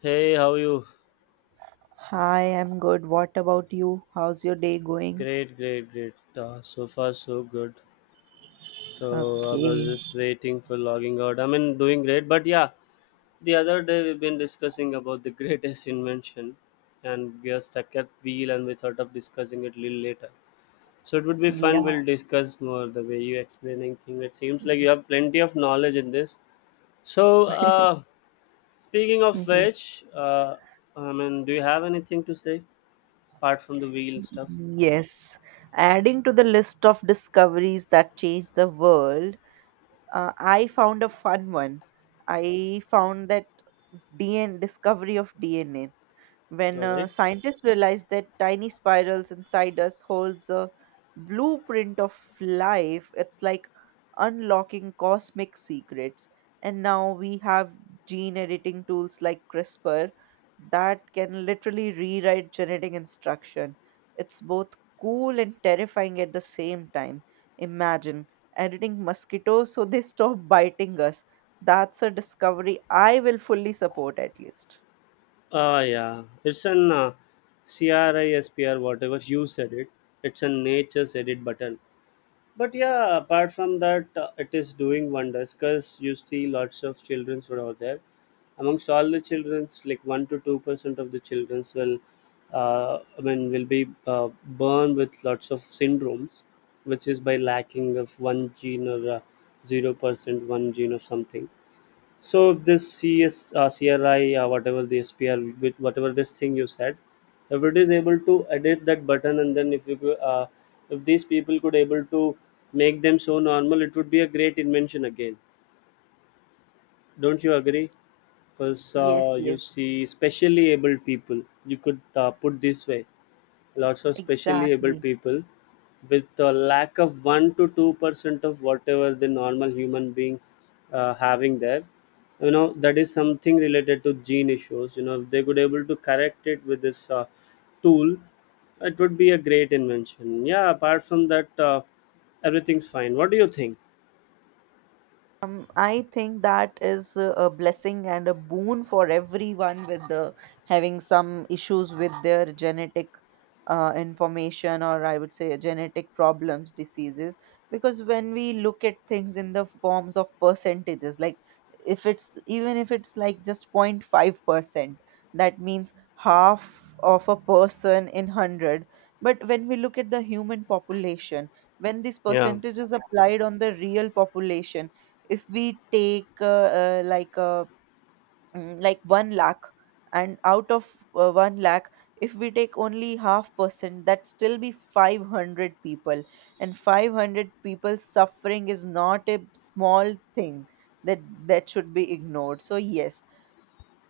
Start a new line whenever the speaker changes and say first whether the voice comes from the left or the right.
left: Hey, how are you?
right: Hi, I'm good. What about you? How's your day going?
left: Great, great, great. So far, so good. So I was
right: Okay.
left: just waiting for logging out. I mean, doing great, but yeah, the other day we've been discussing about the greatest invention, and we are stuck at wheel, and we thought of discussing it little later. So it would be fun.
right: Yeah.
left: We'll discuss more the way you explaining thing. It seems like you have plenty of knowledge in this. So, uh, Speaking of
right: Mhm.
left: which, I mean, do you have anything to say apart from the wheel stuff?
right: Yes. Adding to the list of discoveries that changed the world, I found a fun one. I found that DNA, discovery of DNA, when
left: All right.
right: scientists realized that tiny spirals inside us holds a blueprint of life. It's like unlocking cosmic secrets, and now we have gene editing tools like crispr that can literally rewrite genetic instruction. It's both cool and terrifying at the same time. Imagine editing mosquitoes so they stop biting us. That's a discovery I will fully support, at least.
left: Ah yeah, it's an CRISPR, whatever you said it. It's a nature's edit button. But yeah, apart from that, it is doing wonders because you see lots of childrens were out there. Amongst all the childrens, like 1 to 2 percent of the childrens will, I mean, will be born with lots of syndromes, which is by lacking of one gene or 0 percent one gene or something. So this whatever the SPR, with whatever this thing you said, if it is able to edit that button, and then if you could, if these people could able to make them so normal, it would be a great invention again. Don't you agree? Because
right: Yes,
left: you
right: yes,
left: see, specially able people, you could put this way lots of specially able
right: exactly.
left: people with a lack of 1 to 2% of whatever the normal human being having there, you know, that is something related to gene issues, you know, if they could able to correct it with this tool, it would be a great invention. Yeah, apart from that, everything's fine. What do you think?
right: I think that is a blessing and a boon for everyone with having some issues with their genetic information, or I would say genetic problems, diseases. Because when we look at things in the forms of percentages, like if it's even if it's like just 0.5%, that means half of a person in 100. But when we look at the human population, when these
left: Yeah.
right: percentages applied on the real population, if we take uh, like uh, like 1 lakh, and out of 1 lakh, if we take only half percent, that still be 500 people. And 500 people suffering is not a small thing, that should be ignored. So yes,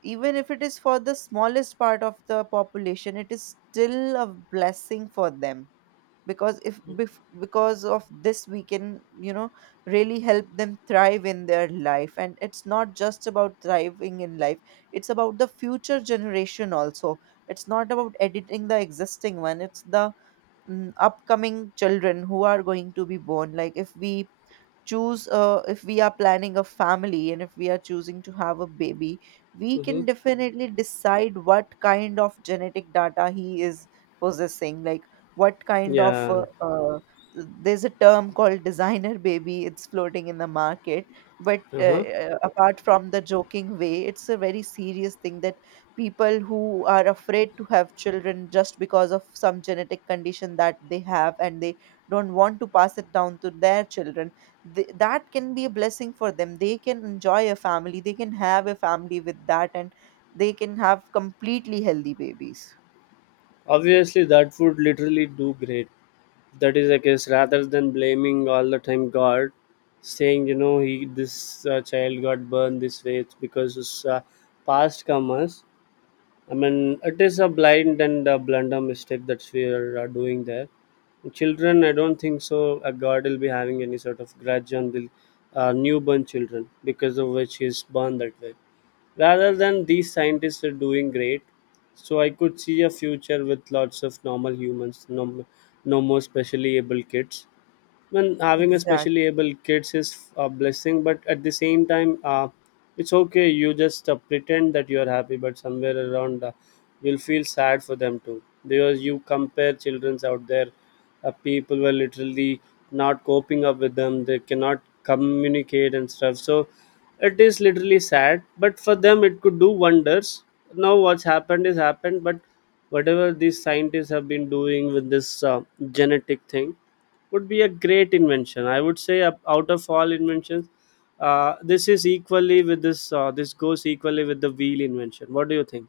right: even if it is for the smallest part of the population, it is still a blessing for them. Because if bef- because of this, we can, really help them thrive in their life. And it's not just about thriving in life, it's about the future generation also. It's not about editing the existing one, it's the upcoming children who are going to be born. Like if we choose if we are planning a family, and if we are choosing to have a baby, we
left: Mm-hmm.
right: can definitely decide what kind of genetic data he is possessing. Like what kind of
left: Yeah.
right: there's a term called designer baby, it's floating in the market. But
left: Uh-huh.
right: apart from the joking way, it's a very serious thing that people who are afraid to have children just because of some genetic condition that they have, and they don't want to pass it down to their children, that can be a blessing for them. They can enjoy a family, they can have a family with that, and they can have completely healthy babies.
left: Obviously that would literally do great. That is the case rather than blaming all the time god, saying you know he this child got burned this way, it's because his past karmas. I mean it is a blind and a blunder mistake that we are doing there, children. I don't think so a god will be having any sort of grudge on the newborn children because of which he is born that way. Rather than these scientists are doing great, so I could see a future with lots of normal humans, no, no more specially able kids, when having a specially
right: Exactly.
left: able kids is a blessing but at the same time, it's okay, you just pretend that you are happy but somewhere around, you'll feel sad for them too because you compare children's out there. People were literally not coping up with them, they cannot communicate and stuff, so it is literally sad but for them it could do wonders. Now what's happened is happened, but whatever these scientists have been doing with this genetic thing would be a great invention. I would say out of all inventions, this is equally with this. This goes equally with the wheel invention. What do you think?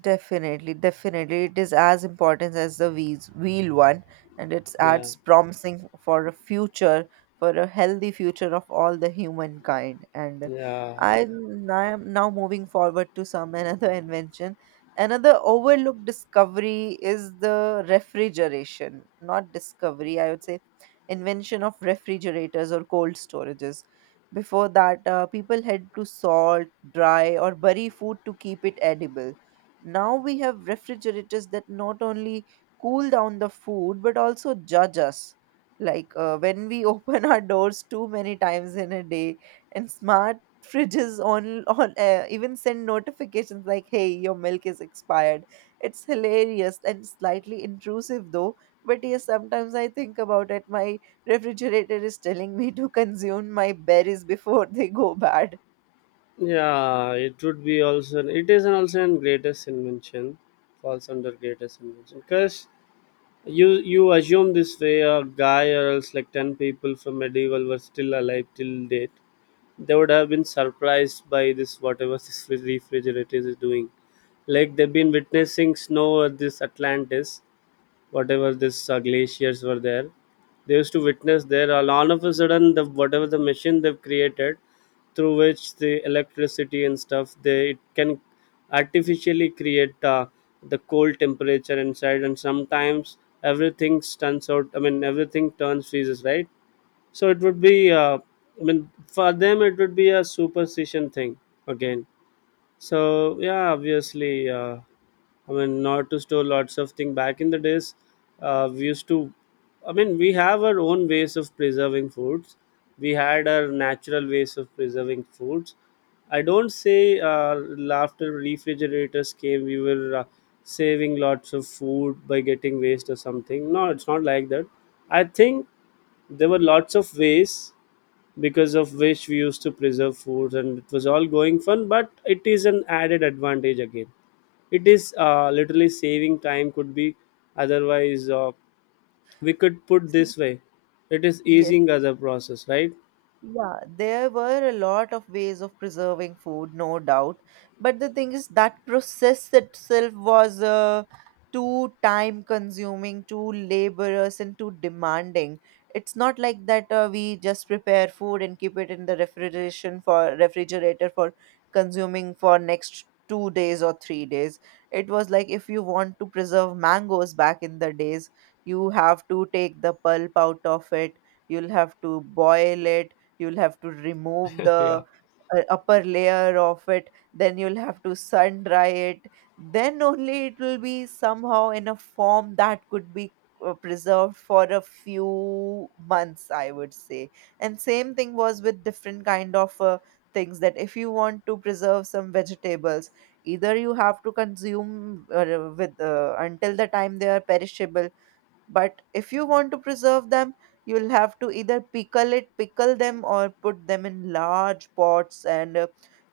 right: Definitely, definitely. It is as important as the wheel one, and it
left: Yeah,
right: adds promising for a for a healthy future of all the humankind. And
left: yeah,
right: I am now moving forward to some another invention. Another overlooked discovery is the refrigeration. Not discovery, I would say, invention of refrigerators or cold storages. Before that, people had to salt, dry, or bury food to keep it edible. Now we have refrigerators that not only cool down the food but also judge us. Like when we open our doors too many times in a day, and smart fridges on even send notifications like, "Hey, your milk is expired." It's hilarious and slightly intrusive though. But yes, sometimes I think about it. My refrigerator is telling me to consume my berries before they go bad.
left: yeah. It would be also. It is an also an greatest invention. Falls under greatest invention because you you assume this way a guy or else like 10 people from medieval were still alive till date, they would have been surprised by this whatever this refrigerators is doing, like they've been witnessing snow at this atlantis, whatever this glaciers were there, they used to witness there. All of a sudden the whatever the machine they've created through which the electricity and stuff, they it can artificially create the cold temperature inside, and sometimes everything turns out, I mean everything turns freezes right. So it would be, I mean for them it would be a superstition thing again. So yeah, obviously, I mean, not to store lots of things. Back in the days, we used to. I mean, we have our own ways of preserving foods. We had our natural ways of preserving foods. I don't say after refrigerators came, we were saving lots of food by getting waste or something. No, it's not like that. I think there were lots of ways because of which we used to preserve food and it was all going fun, but it is an added advantage again. It is literally saving time, could be otherwise, we could put this way, it is
right: Yes.
left: easing other process, right?
right: Yeah, there were a lot of ways of preserving food, no doubt. But the thing is, that process itself was too time consuming, too laborious, and too demanding. It's not like that we just prepare food and keep it in the refrigeration for refrigerator for consuming for next 2 days or 3 days. It was like, if you want to preserve mangoes back in the days, you have to take the pulp out of it. You'll have to boil it, you'll have to remove
left: Yeah,
right: the upper layer of it, then you'll have to sun dry it. Then only it will be somehow in a form that could be preserved for a few months, I would say. And same thing was with different kind of things. That if you want to preserve some vegetables, either you have to consume with until the time they are perishable. But if you want to preserve them, you'll have to either pickle them, or put them in large pots and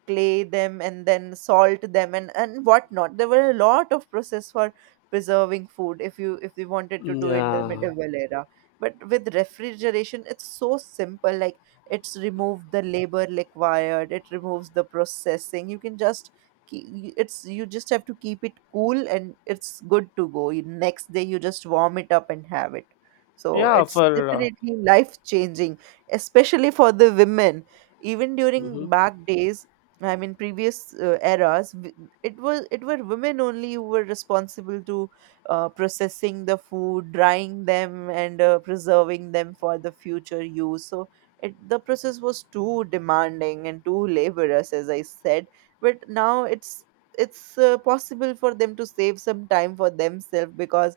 right: clay them and then salt them, and whatnot. There were a lot of process for preserving food, if you wanted to do in the
left: yeah,
right: medieval era. But with refrigeration, it's so simple. Like, it's removed the labor required, it removes the processing. You can just ke- it's you just have to keep it cool, and it's good to go. Next day you just warm it up and have it. So
left: yeah,
right: it's
left: for
right: definitely life changing, especially for the women. Even
left: mhm.
right: during back days, I mean previous eras, it were women only who were responsible to processing the food, drying them, and preserving them for the future use. So the process was too demanding and too laborious, as I said. But now it's possible for them to save some time for themselves, because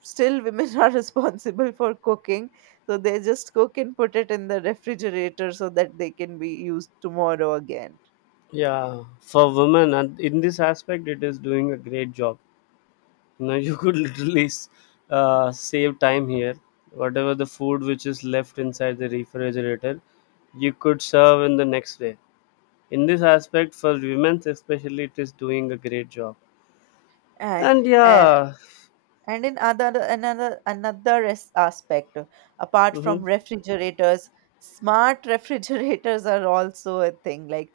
right: still women are responsible for cooking. So they just cook and put it in the refrigerator so that they can be used tomorrow again.
left: Yeah, for women and in this aspect it is doing a great job. No, you could literally save time here. Whatever the food which is left inside the refrigerator, you could serve in the next day. In this aspect, for women especially, it is doing a great job.
right: And
left: And
right: uh,
left: yeah,
right: and in other another another as- aspect apart from
left: mm-hmm,
right: refrigerators, smart refrigerators are also a thing. Like,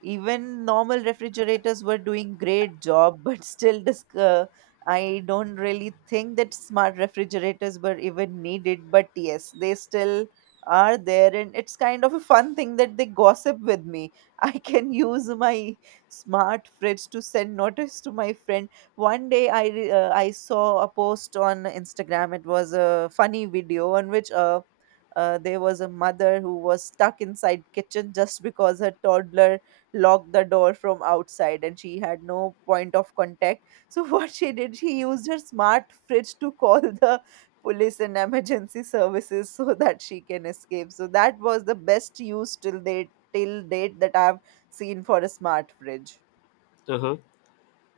right: even normal refrigerators were doing great job. But still this I don't really think that smart refrigerators were even needed, but yes, they still are there. And it's kind of a fun thing that they gossip with me. I can use my smart fridge to send notice to my friend. One day I saw a post on instagram. It was a funny video on which there was a mother who was stuck inside kitchen just because her toddler locked the door from outside, and she had no point of contact. So, what she did, she used her smart fridge to call the police and emergency services so that she can escape. So, that was the best use till date, till date, that I've seen for a smart fridge.
left: uh-huh.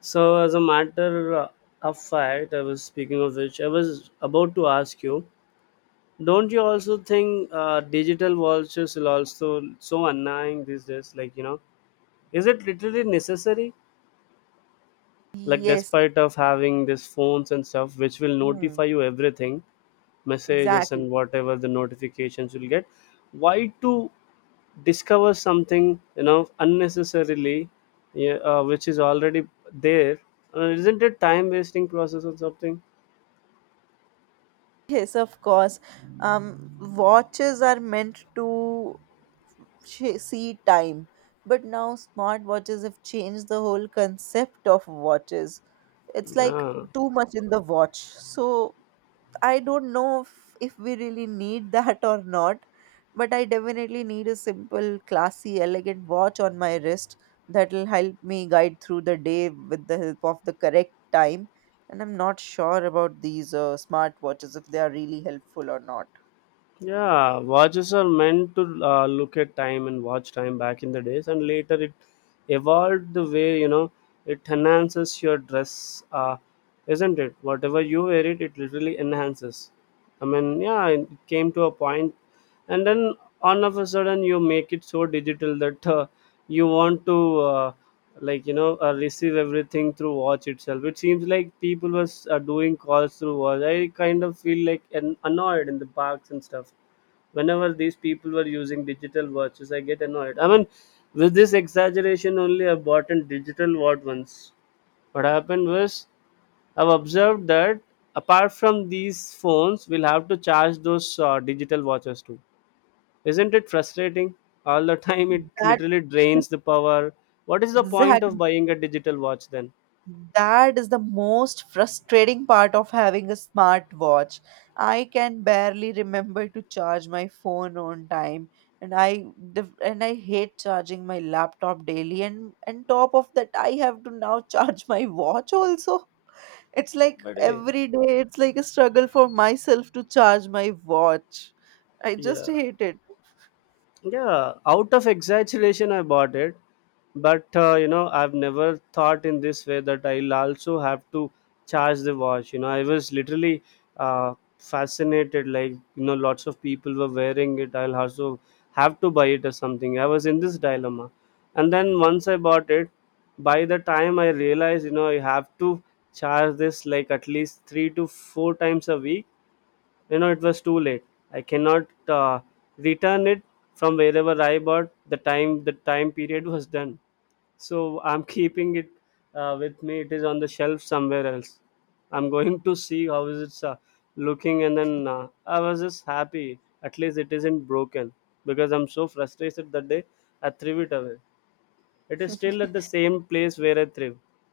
left: So as a matter of fact, I was speaking of which I was about to ask you. Don't you also think digital vouchers will also so annoying these days? Like you know, is it literally necessary? Like
right: Yes.
left: despite of having these phones and stuff which will
right: Hmm,
left: notify you everything, messages
right: exactly.
left: and whatever the notifications you'll get, why to discover something, you know, unnecessarily, yeah, which is already there, isn't it time wasting process or something?
right: Yes, of course. Watches are meant to see time. But now smartwatches have changed the whole concept of watches. It's like
left: Yeah.
right: too much in the watch. So I don't know if we really need that or not. But I definitely need a simple, classy, elegant watch on my wrist that'll help me guide through the day with the help of the correct time. And I'm not sure about these smart watches, if they are really helpful or not.
left: Yeah, watches are meant to look at time and watch time back in the days, and later it evolved the way you know it enhances your dress, isn't it? Whatever you wear it, it literally enhances. I mean, yeah, it came to a point, and then all of a sudden you make it so digital that, you want to, like you know, receive everything through watch itself. It seems like people was doing calls through watch. I kind of feel like annoyed in the parks and stuff whenever these people were using digital watches. I get annoyed, I mean, with this exaggeration only I bought a digital watch once. What happened was I've observed that apart from these phones, we'll have to charge those digital watches too. Isn't it frustrating? All the time it
right: That
left: literally drains the power. What is the point
right: exact
left: of buying a digital watch then?
right: That is the most frustrating part of having a smartwatch. I can barely remember to charge my phone on time, and I hate charging my laptop daily. And top of that, I have to now charge my watch also. It's like
left: But eh,
right: every day, it's like a struggle for myself to charge my watch. I just
left: yeah.
right: hate it.
left: Yeah, out of exaggeration, I bought it, but you know, I've never thought in this way that I'll also have to charge the watch. You know, I was literally fascinated. Like, you know, lots of people were wearing it, I'll also have to buy it or something. I was in this dilemma, and then once I bought it, by the time I realized, you know, I have to charge this like at least 3 to 4 times a week. You know, it was too late. I cannot, uh, return it from wherever I bought, the time period was done. So I'm keeping it, with me. It is on the shelf somewhere else. I'm going to see how is it, looking, and then, I was just happy at least it isn't broken, because I'm so frustrated that day I threw it away. It is still at the same place where I threw, you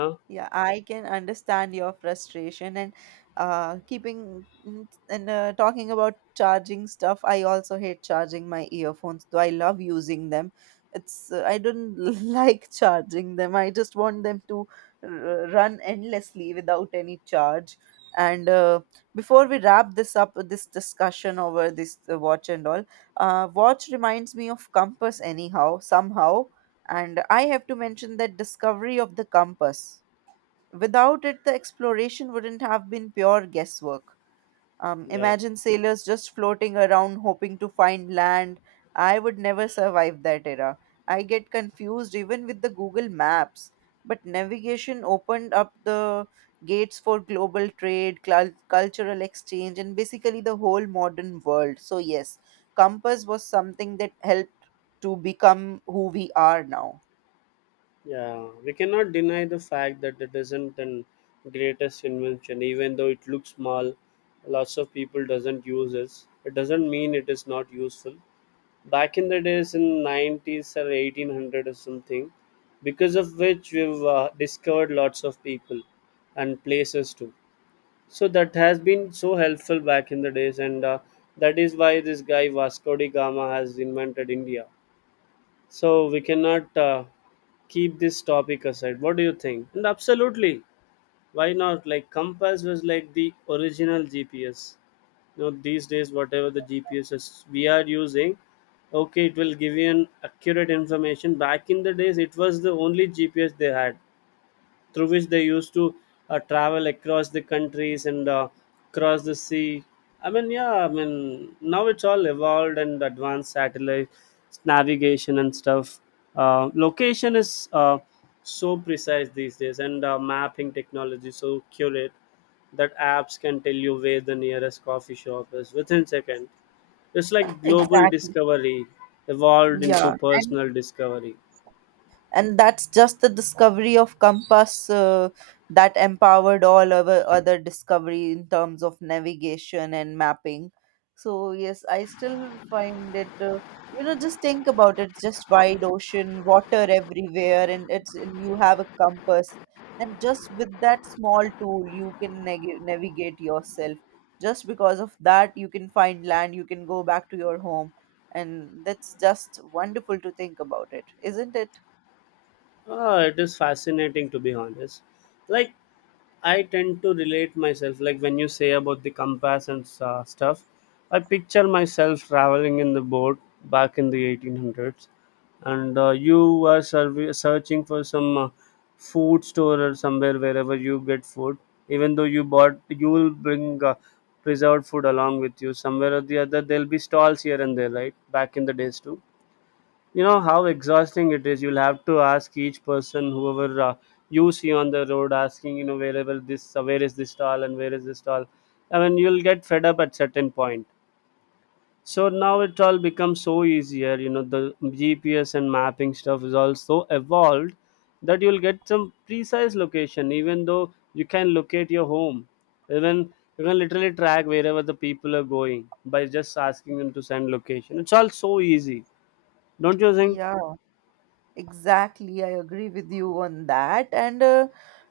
left: know.
right: Yeah, I can understand your frustration and talking about charging stuff, I also hate charging my earphones, though I love using them. It's I don't like charging them. I just want them to run endlessly without any charge. And before we wrap this up, this discussion over this watch and all, watch reminds me of compass anyhow, somehow. And I have to mention that discovery of the compass. Without it, the exploration wouldn't have been pure guesswork.
left: Yeah.
right: Imagine sailors just floating around hoping to find land. I would never survive that era. I get confused even with the Google Maps. But navigation opened up the gates for global trade, cultural exchange, and basically the whole modern world. So yes, compass was something that helped to become who we are now.
left: Yeah, we cannot deny the fact that it isn't an greatest invention, even though it looks small. Lots of people doesn't use it. It doesn't mean it is not useful. Back in the days in 90s or 1800 or something, because of which we've discovered lots of people and places too. So that has been so helpful back in the days, and that is why this guy Vasco da Gama has invented India. So we cannot, keep this topic aside. What do you think? And absolutely, why not? Like compass was like the original GPS. You know, these days whatever the GPS is we are using, okay, it will give you an accurate information. Back in the days it was the only GPS they had, through which they used to travel across the countries and across the sea. I mean, yeah, I mean, now it's all evolved and advanced satellite navigation and stuff. Location is, so precise these days, and mapping technology so curate that apps can tell you where the nearest coffee shop is within second. It's like global
right: Exactly.
left: discovery evolved into
right: Yeah. And
left: personal discovery.
right: and that's just the discovery of compass that empowered all our other discovery in terms of navigation and mapping. So yes, I still find it just think about it, just wide ocean water everywhere. And it's and you have a compass, and just with that small tool you can navigate yourself. Just because of that you can find land, you can go back to your home. And that's just wonderful to think about, it isn't it?
left: Ah, it is fascinating to be honest. Like I tend to relate myself. Like when you say about the compass and stuff, I picture myself traveling in the boat back in the 1800s, and you were searching for some food store or somewhere wherever you get food. Even though you bought, you will bring preserved food along with you. Somewhere or the other, there'll be stalls here and there, right? Back in the days too, you know how exhausting it is. You'll have to ask each person whoever you see on the road, asking, wherever this where is this stall and where is this stall. I mean, you'll get fed up at certain point. So now it all becomes so easier, you know, the GPS and mapping stuff is also evolved, that you'll get some precise location. Even though you can locate your home, even you can literally track wherever the people are going by just asking them to send location. It's all so easy, don't you think?
right: Yeah, exactly. I agree with you on that. And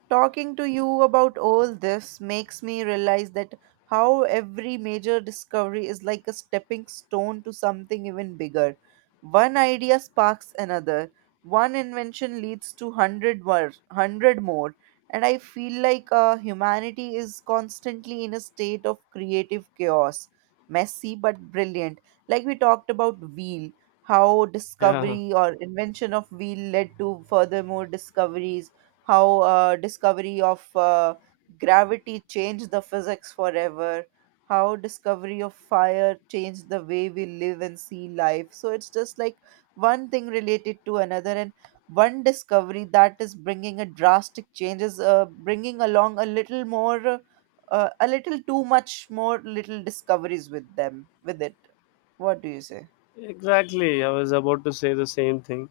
right: talking to you about all this makes me realize that how every major discovery is like a stepping stone to something even bigger. One idea sparks another. One invention leads to 100 more, 100 more. And I feel like humanity is constantly in a state of creative chaos, messy but brilliant. Like we talked about wheel, how
left: Yeah.
right: discovery or invention of wheel led to furthermore discoveries, how discovery of gravity changed the physics forever, how discovery of fire changed the way we live and see life. So it's just like one thing related to another, and one discovery that is bringing a drastic change is bringing along a little more. A little too much more little discoveries with it. What do you say?
left: Exactly. I was about to say the same thing.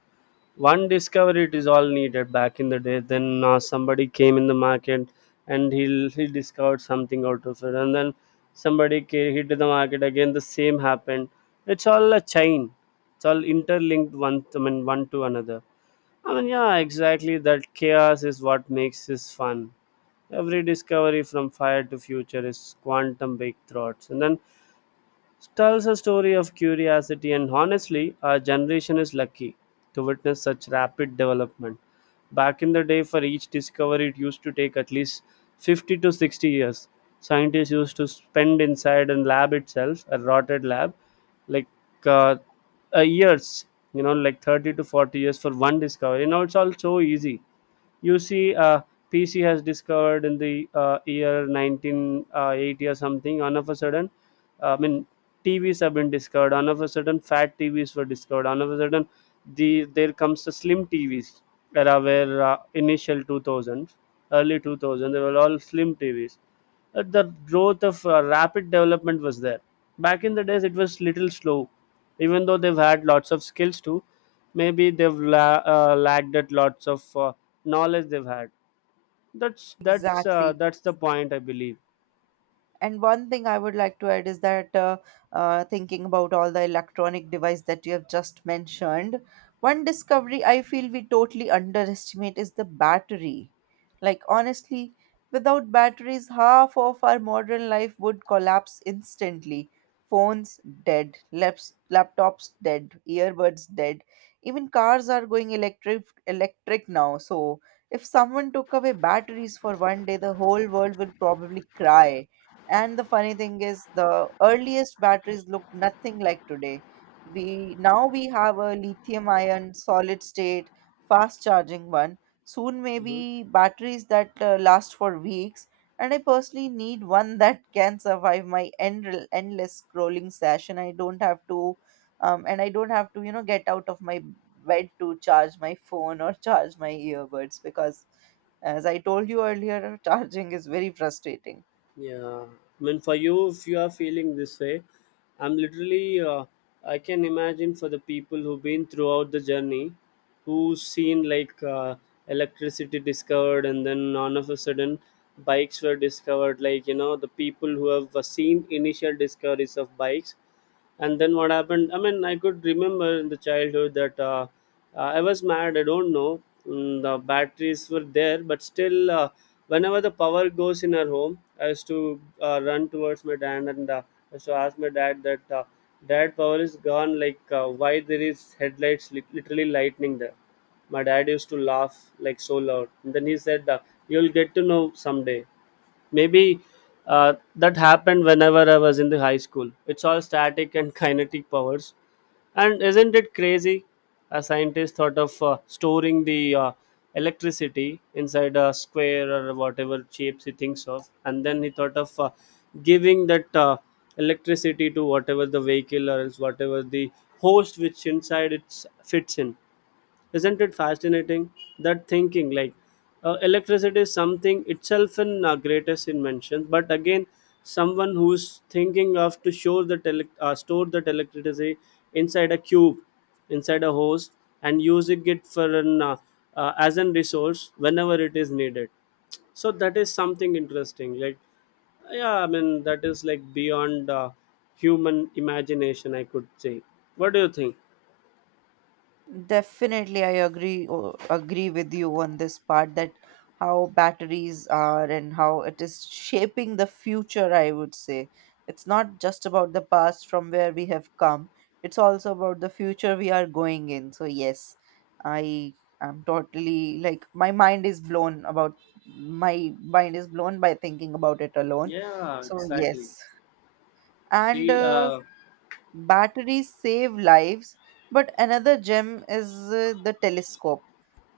left: One discovery, it is all needed back in the day. Then somebody came in the market, and he discovered something out of it, and then somebody came, hit the market again. The same happened. It's all a chain. It's all interlinked one. I mean, one to another. I mean, yeah, exactly. That chaos is what makes this fun. Every discovery from fire to future is quantum breakthroughs, and then tells a story of curiosity. And honestly, our generation is lucky to witness such rapid development. Back in the day, for each discovery, it used to take at least 50 to 60 years. Scientists used to spend inside a lab itself, a rotted lab, like uh, years, you know, like 30 to 40 years for one discovery. Now it's all so easy. You see pc has discovered in the year 1980 or something all of a sudden. I mean, tvs have been discovered all of a sudden, fat tvs were discovered all of a sudden. There comes the slim tvs era, where initial 2000s, early 2000, they were all slim tvs. The growth of rapid development was there. Back in the days, it was little slow, even though they've had lots of skills too. Maybe they've lagged at lots of knowledge they've had. that's that's uh,
right: Exactly.
left: that's the point I believe.
right: And one thing I would like to add is that thinking about all the electronic device that you have just mentioned, one discovery I feel we totally underestimate is the battery. Like, honestly, without batteries, half of our modern life would collapse instantly. Phones dead, laptops dead, earbuds dead. Even cars are going electric now. So if someone took away batteries for 1 day, the whole world would probably cry. And the funny thing is, the earliest batteries looked nothing like today. We now we have a lithium ion solid state fast charging one. Soon
left: Hmm.
right: maybe batteries that last for weeks. And I personally need one that can survive my endless scrolling session. I don't have to, and I don't have to, get out of my bed to charge my phone or charge my earbuds because, as I told you earlier, charging is very frustrating.
left: Yeah, I mean, for you, if you are feeling this way, I'm literally, I can imagine for the people who've been throughout the journey, who've seen like electricity discovered, and then all of a sudden, bikes were discovered. Like, you know, the people who have seen initial discoveries of bikes, and then what happened? I mean, I could remember in the childhood that. I was mad, I don't know. The batteries were there, but still whenever the power goes in our home, I used to run towards my dad, and I used to ask my dad that, dad, power is gone, like why there is headlights literally lightning there. My dad used to laugh like so loud, and then he said, you'll get to know someday. Maybe that happened whenever I was in the high school. It's all static and kinetic powers. And isn't it crazy? A scientist thought of storing the electricity inside a square or whatever shapes he thinks of, and then he thought of giving that electricity to whatever the vehicle or else whatever the host which inside it fits in. Isn't it fascinating that, thinking like electricity is something itself in greatest invention, but again, someone who's thinking of to show the elec store that electricity inside a cube, inside a hose, and using it for an as an resource whenever it is needed? So that is something interesting. Like, yeah, I mean that is like beyond human imagination, I could say. What do you think?
right: Definitely, I agree with you on this part that how batteries are and how it is shaping the future, I would say. It's not just about the past from where we have come, it's also about the future we are going in. So yes, I am totally like my mind is blown about my mind is blown by thinking about it alone.
left: Yeah,
right: So
left: exactly.
right: yes, and
left: See,
right: batteries save lives, but another gem is the telescope,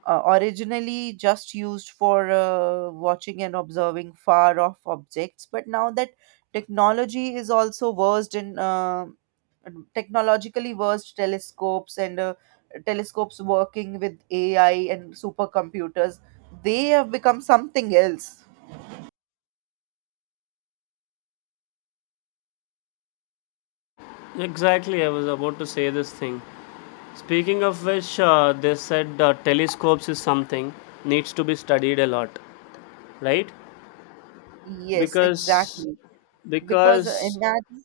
right: originally just used for watching and observing far off objects, but now that technology is also versed in technologically versed telescopes and telescopes working with AI and supercomputers, they have become something else.
left: exactly, I was about to say this thing. Speaking of which, they said telescopes is something needs to be studied a lot, right?
right: Yes,
left: Because
right: exactly. Because uh,
left: because
right: imagine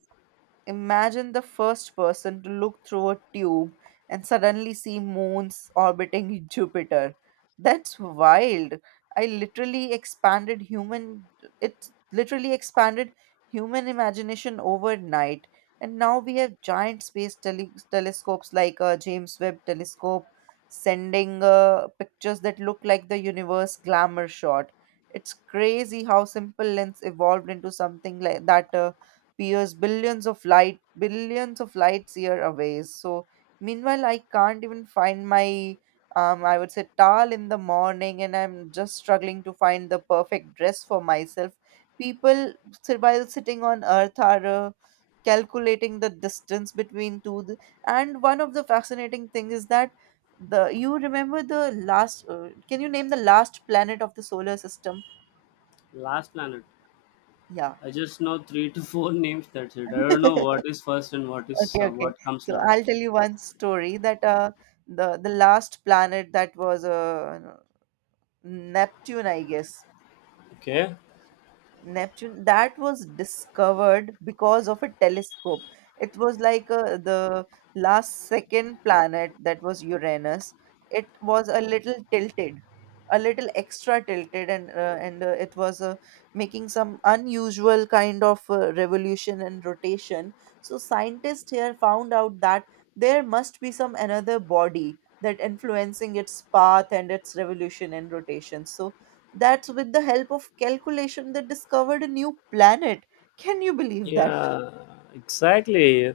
right: Imagine the first person to look through a tube and suddenly see moons orbiting Jupiter. That's wild. I literally expanded human it literally expanded human imagination overnight. And now we have giant space telescopes like James Webb telescope sending pictures that look like the universe glamour shot. It's crazy how simple lens evolved into something like that, peers billions of lights year away. So meanwhile I can't even find my, I would say, towel in the morning, and I'm just struggling to find the perfect dress for myself. People while sitting on earth are calculating the distance between and one of the fascinating thing is that the you remember the last, can you name the last planet of the solar system?
left: last planet, I just know three to four names. That's it. I don't know
right: Yeah.
left: what is first and what is
right: Okay, okay.
left: what comes
right: So
left: last.
right: I'll tell you one story that the last planet that was Neptune, I guess.
left: Okay.
right: Neptune, that was discovered because of a telescope. It was like the last second planet, that was Uranus. It was a little tilted, a little extra tilted, and it was making some unusual kind of revolution and rotation. So scientists here found out that there must be some another body that influencing its path and its revolution and rotation. So that's with the help of calculation they discovered a new planet. Can you believe that?
left: Yeah, exactly.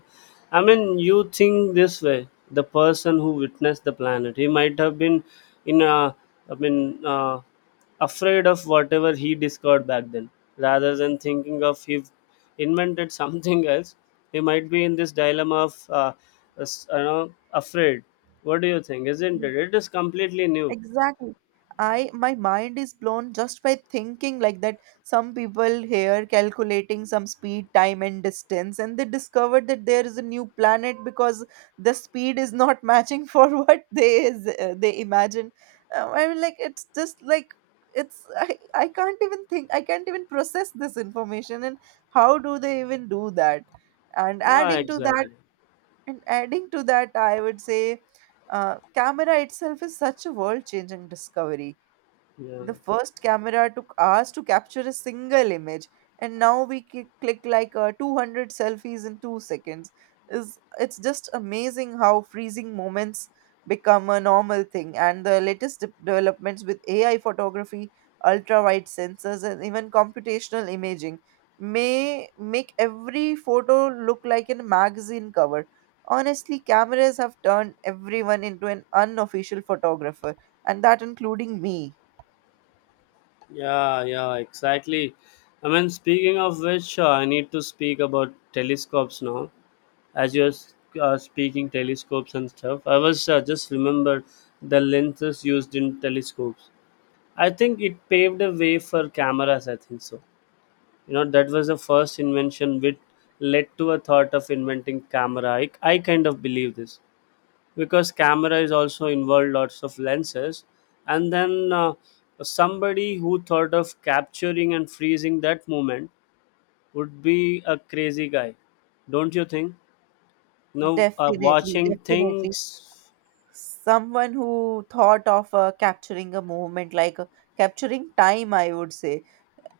left: I mean, you think this way. The person who witnessed the planet, he might have been in a, I mean, afraid of whatever he discovered back then. Rather than thinking of he invented something else, he might be in this dilemma of, you know, afraid. What do you think? Isn't it? It is completely new.
right: Exactly. I My mind is blown just by thinking like that. Some people here calculating some speed, time and distance, and they discovered that there is a new planet because the speed is not matching for what they imagine. I mean, like, it's just like, it's I can't even think, I can't even process this information. And how do they even do that? and
left: Ah,
right: adding to that
left: exactly.
right: And adding to that, I would say camera itself is such a world changing discovery.
left: Yeah.
right: The first camera took hours to capture a single image, and now we click, click like 200 selfies in 2 seconds. Is it's just amazing how freezing moments become a normal thing, and the latest developments with AI photography, ultra wide sensors, and even computational imaging may make every photo look like a magazine cover. Honestly, cameras have turned everyone into an unofficial photographer, and that including me.
left: Yeah, yeah, exactly. I mean, speaking of which, I need to speak about telescopes now. As you're speaking telescopes and stuff, I was just remembered the lenses used in telescopes. I think it paved the way for cameras, I think so. You know, that was the first invention which led to a thought of inventing camera. I kind of believe this, because camera is also involved lots of lenses, and then somebody who thought of capturing and freezing that moment would be a crazy guy, don't you think? No,
right: Definitely,
left: watching
right: definitely.
left: things.
right: Someone who thought of capturing a moment, like capturing time, I would say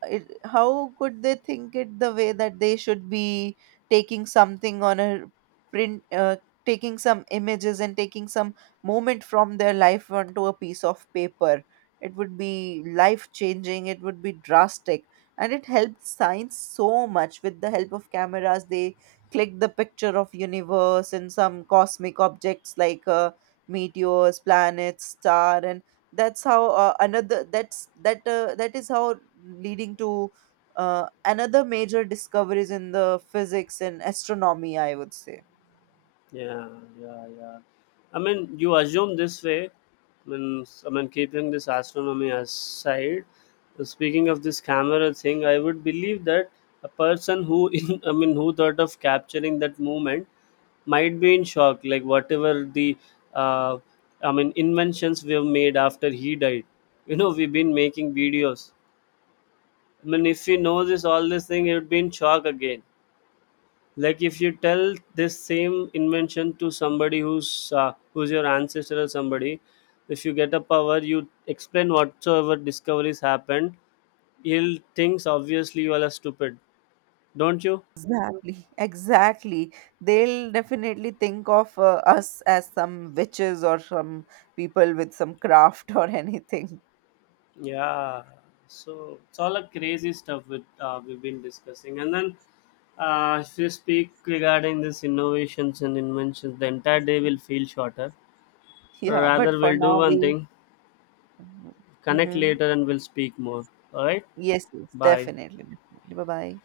right: it, how could they think it the way that they should be taking something on a print taking some images and taking some moment from their life onto a piece of paper. It would be life changing, it would be drastic. And it helped science so much. With the help of cameras they clicked the picture of universe and some cosmic objects like meteors, planets, star. And that's how, another that's that that is how, leading to another major discoveries in the physics and astronomy, I would say.
left: Yeah, yeah, yeah. I mean, you assume this way. I mean, keeping this astronomy aside, speaking of this camera thing, I would believe that a person who in, I mean, who thought of capturing that moment might be in shock, like whatever the uh, I mean inventions we have made after he died, we've been making videos. I mean, if he knows this all this thing, he would be in shock again. Like if you tell this same invention to somebody who's your ancestor or somebody, if you get a power, you explain whatsoever discoveries happened, he'll thinks, obviously you all are stupid, don't you?
right: Exactly, exactly. They'll definitely think of us as some witches or some people with some craft or anything.
left: Yeah. So it's all a crazy stuff with, we've been discussing. And then if we speak regarding this innovations and inventions, the entire day will feel shorter.
right: Yeah,
left: Rather,
right: but for
left: we'll do
right: now
left: one
right: we…
left: thing, connect
right: Mhm.
left: later and we'll speak more. All right?
right: Yes, yes,
left: Bye.
right: definitely, definitely. Bye bye.